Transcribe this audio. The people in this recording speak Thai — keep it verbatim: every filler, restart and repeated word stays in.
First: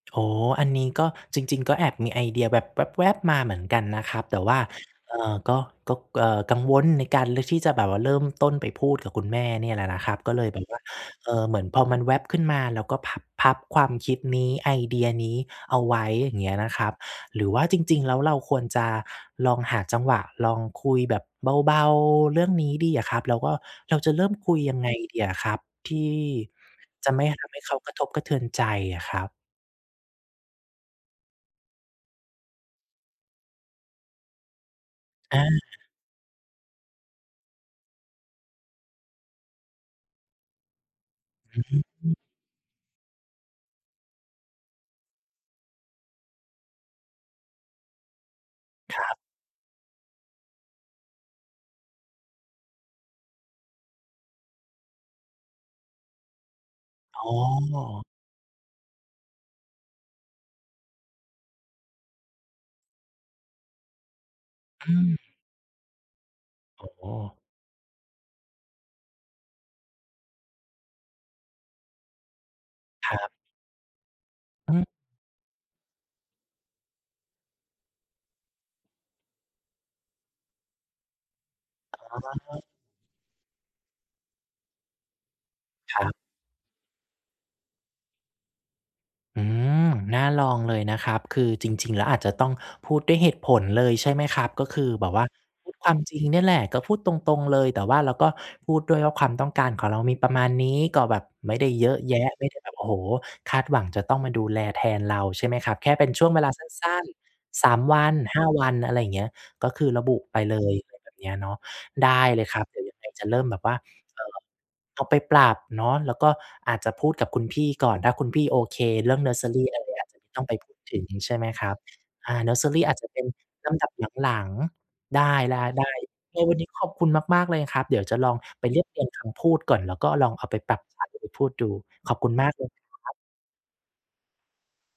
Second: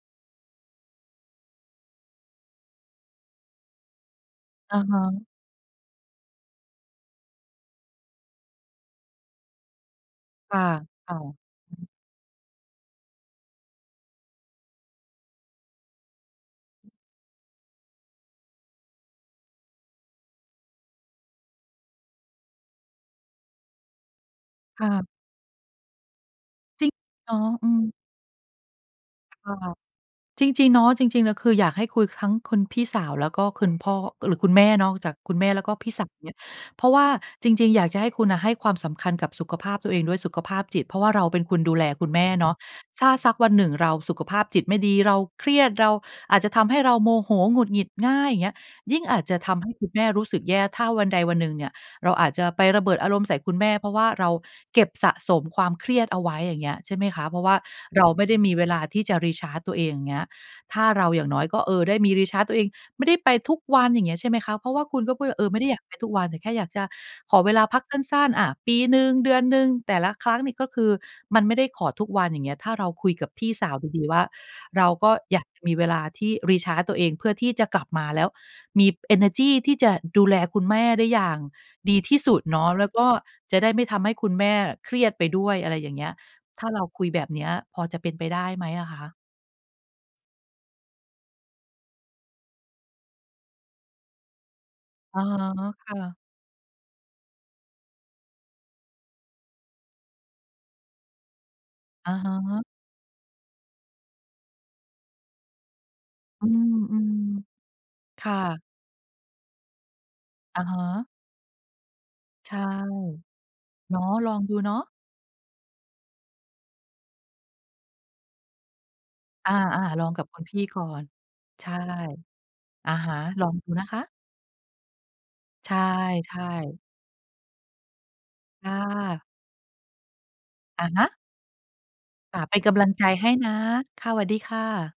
โอ้โฮ อันนี้ก็จริง ๆ ก็แอบมีไอเดียแบบแวบ ๆ มาเหมือนกันนะครับ แต่ว่า อะฮเอ่ะ อ ก็ ก็ ก เอ่อ กังวลในการเลือกที่จะแบบว่าเริ่มต้นไปพูดกับคุณแม่เนี่ยแหละนะครับ ก็เลยคแ่บะ บว่า ค่ะ เอ่อ เหมือนพอมันแวบขึ้นมา แล้วก็พับ พับความคิดนี้ ไอเดียนี้เอาไว้ อย่างเงี้ยนะครับ หรือว่าจริง ๆ แล้วเราควรจะลองหาจังหวะลองคุยแบบเบา ๆ เรื่องนี้ดีอะครับ แล้วก็เราจะเริ่มคุยยัคงไ่งะ ดีอะครับ? ที่ จริงจะไม่เหรอ ทำให้อืเขากม ระทบกระเทือนใจอะครับ? ค่ะ จริง ๆ เนาะ จริง ๆ อะ คืออยากให้คุยคั้ง คุณพี่สาว แล้วก็คุณพ่อ หรือคุณแม่เนาะ จากคุอณแา ม่ แล้วก็พี่สาวเนี่ย เพราะว่าจริง ๆ อยากจะให้คุณอะ ให้ความสำคัญกับสุขภาพตัวเองด้วย สุขภาพจิต เพราะเราเป็นคอืนอดฮูึ แลคอุืณม แม่เนาะ ถ้าสักวันหนึ่งเราสุขภาพจิตไม่ดี เราเครียด เราอาจจะทำให้เราโมโหหงุดหงิดง่าย อย่างเงี้ย ยคิ่รงัอบ าจจะทำให้คุณแม่รู้สึกแย่ ถ้าวันใดวันหนึ่งเนี่ย เราอาจจะไประเบิดอารมณ์ใส่คุณแม่ เพราะว่าเราเก็บสะสมความเครียดเอาไว้ อย่างเงี้ย ใช่ไหมคอะ ๋เอ พราะว่าเราไม่ได้มีเวลาที่จะ Recharge ตัวเอง อย่างเงี้ย ถ้าเราอย่างน้อยก็ เออ ได้มี Recharge ตัวเอง ไม่ได้ไปทุกวัน อย่างเงี้ย ใช่ไหมคะ? เพราะว่าอืคุณก็ม พูดว่า เออ ไม่ได้อยากไปทุกวัน แต่แค่อยากจโอะ้โฮ ขอเวลาพักสั้น ๆ อะ ปีหนึ่ง เดือนหนึ่ง แต่ละครั้งนี่ก็คือมันไม่ได้ขอทุกวัน อย่างเงี้ย ถ้าเราคุคยรกัับ บพี่สาวดี ๆ ว่า อเืรม าก็อยากจะมีเวลาที่ Recharge ตัวเอง เพื่อที่จะกลับมาแล้วมีเอเนอร์จีที่จะดูแลคุณแม่ได้อย่างดีที่สุดอ๋เนอ าะ แล้วก็จะได้ไม่ทำให้คุณแม่เครียดไปด้วย อะไรอย่าคงเรงี้ับ ย ถ้าเราคุยแบบเนี้ยพอจะเป็นไปได้ไหมอะคะ? อืม น่าลองเลยนะครับ คือจริง ๆ แล้วอาจจะต้องพูดด้วยเหตุผลเลย ใช่ไหมครับ? ก็คือแบบอะว่าฮะ พูดคคว่ามะ จริงเนี่ยแหละ ก็พูดตรง ๆ เลย แต่ว่าเราก็พูดด้วยว่า ความต้องการของเรามีประมาณนี้ ก็แบบไม่ได้เยอะอะแยะ ฮไม่ได้ะ แบบ โอ้โฮ คาดหวังจะต้องมาดูแลแทนเรา ใช่ไหมครับ แค่เป็นช่วงเวอืลาสั้น ม ๆ สามวัน ๆ ค่ห้าะ วัน อะไรอย่างเงี้ย ก็คือระบุไปเลอะย ฮอะไระ แบบเนี้ยเนาะ ได้เลยใชค่ รับ เดี๋ยวยังไงจะเริ่มแบบว่า เนาะ เอ่ลออ งดูเนาะ เอาไปปรับเนาะ แล้วก็อาจจะพูดกับคุณพี่ก่อน ถ้าคุณพี่โอเค เรื่องเนิร์สเซออ่า รี ไอร่า เงี้ลย องจะกับคตุ้อณงไพปี่พูดก่อถึน งใช่ไหมคใชรั่ บ? อ่า เนิร์สเซอรีออะาจจะฮะ เป็นลองดลูนำดะับคะ หลัง ๆ ได้ ใชๆ ๆ ใน่ วันนี้ๆ ขอบคุณมาก ๆ เลยครับ เดี๋ยวจะลองไปค่เรียบเรียงคะ ำพูดก่อน แล้วก็ลองเอาไปปรัอบะใชฮ้ ะ ไปพูดดู ขอบคุณอ่า มาเปก็เนลกยำลังใจครับ ให้นะ ค่ะ สวัสดีค่ะ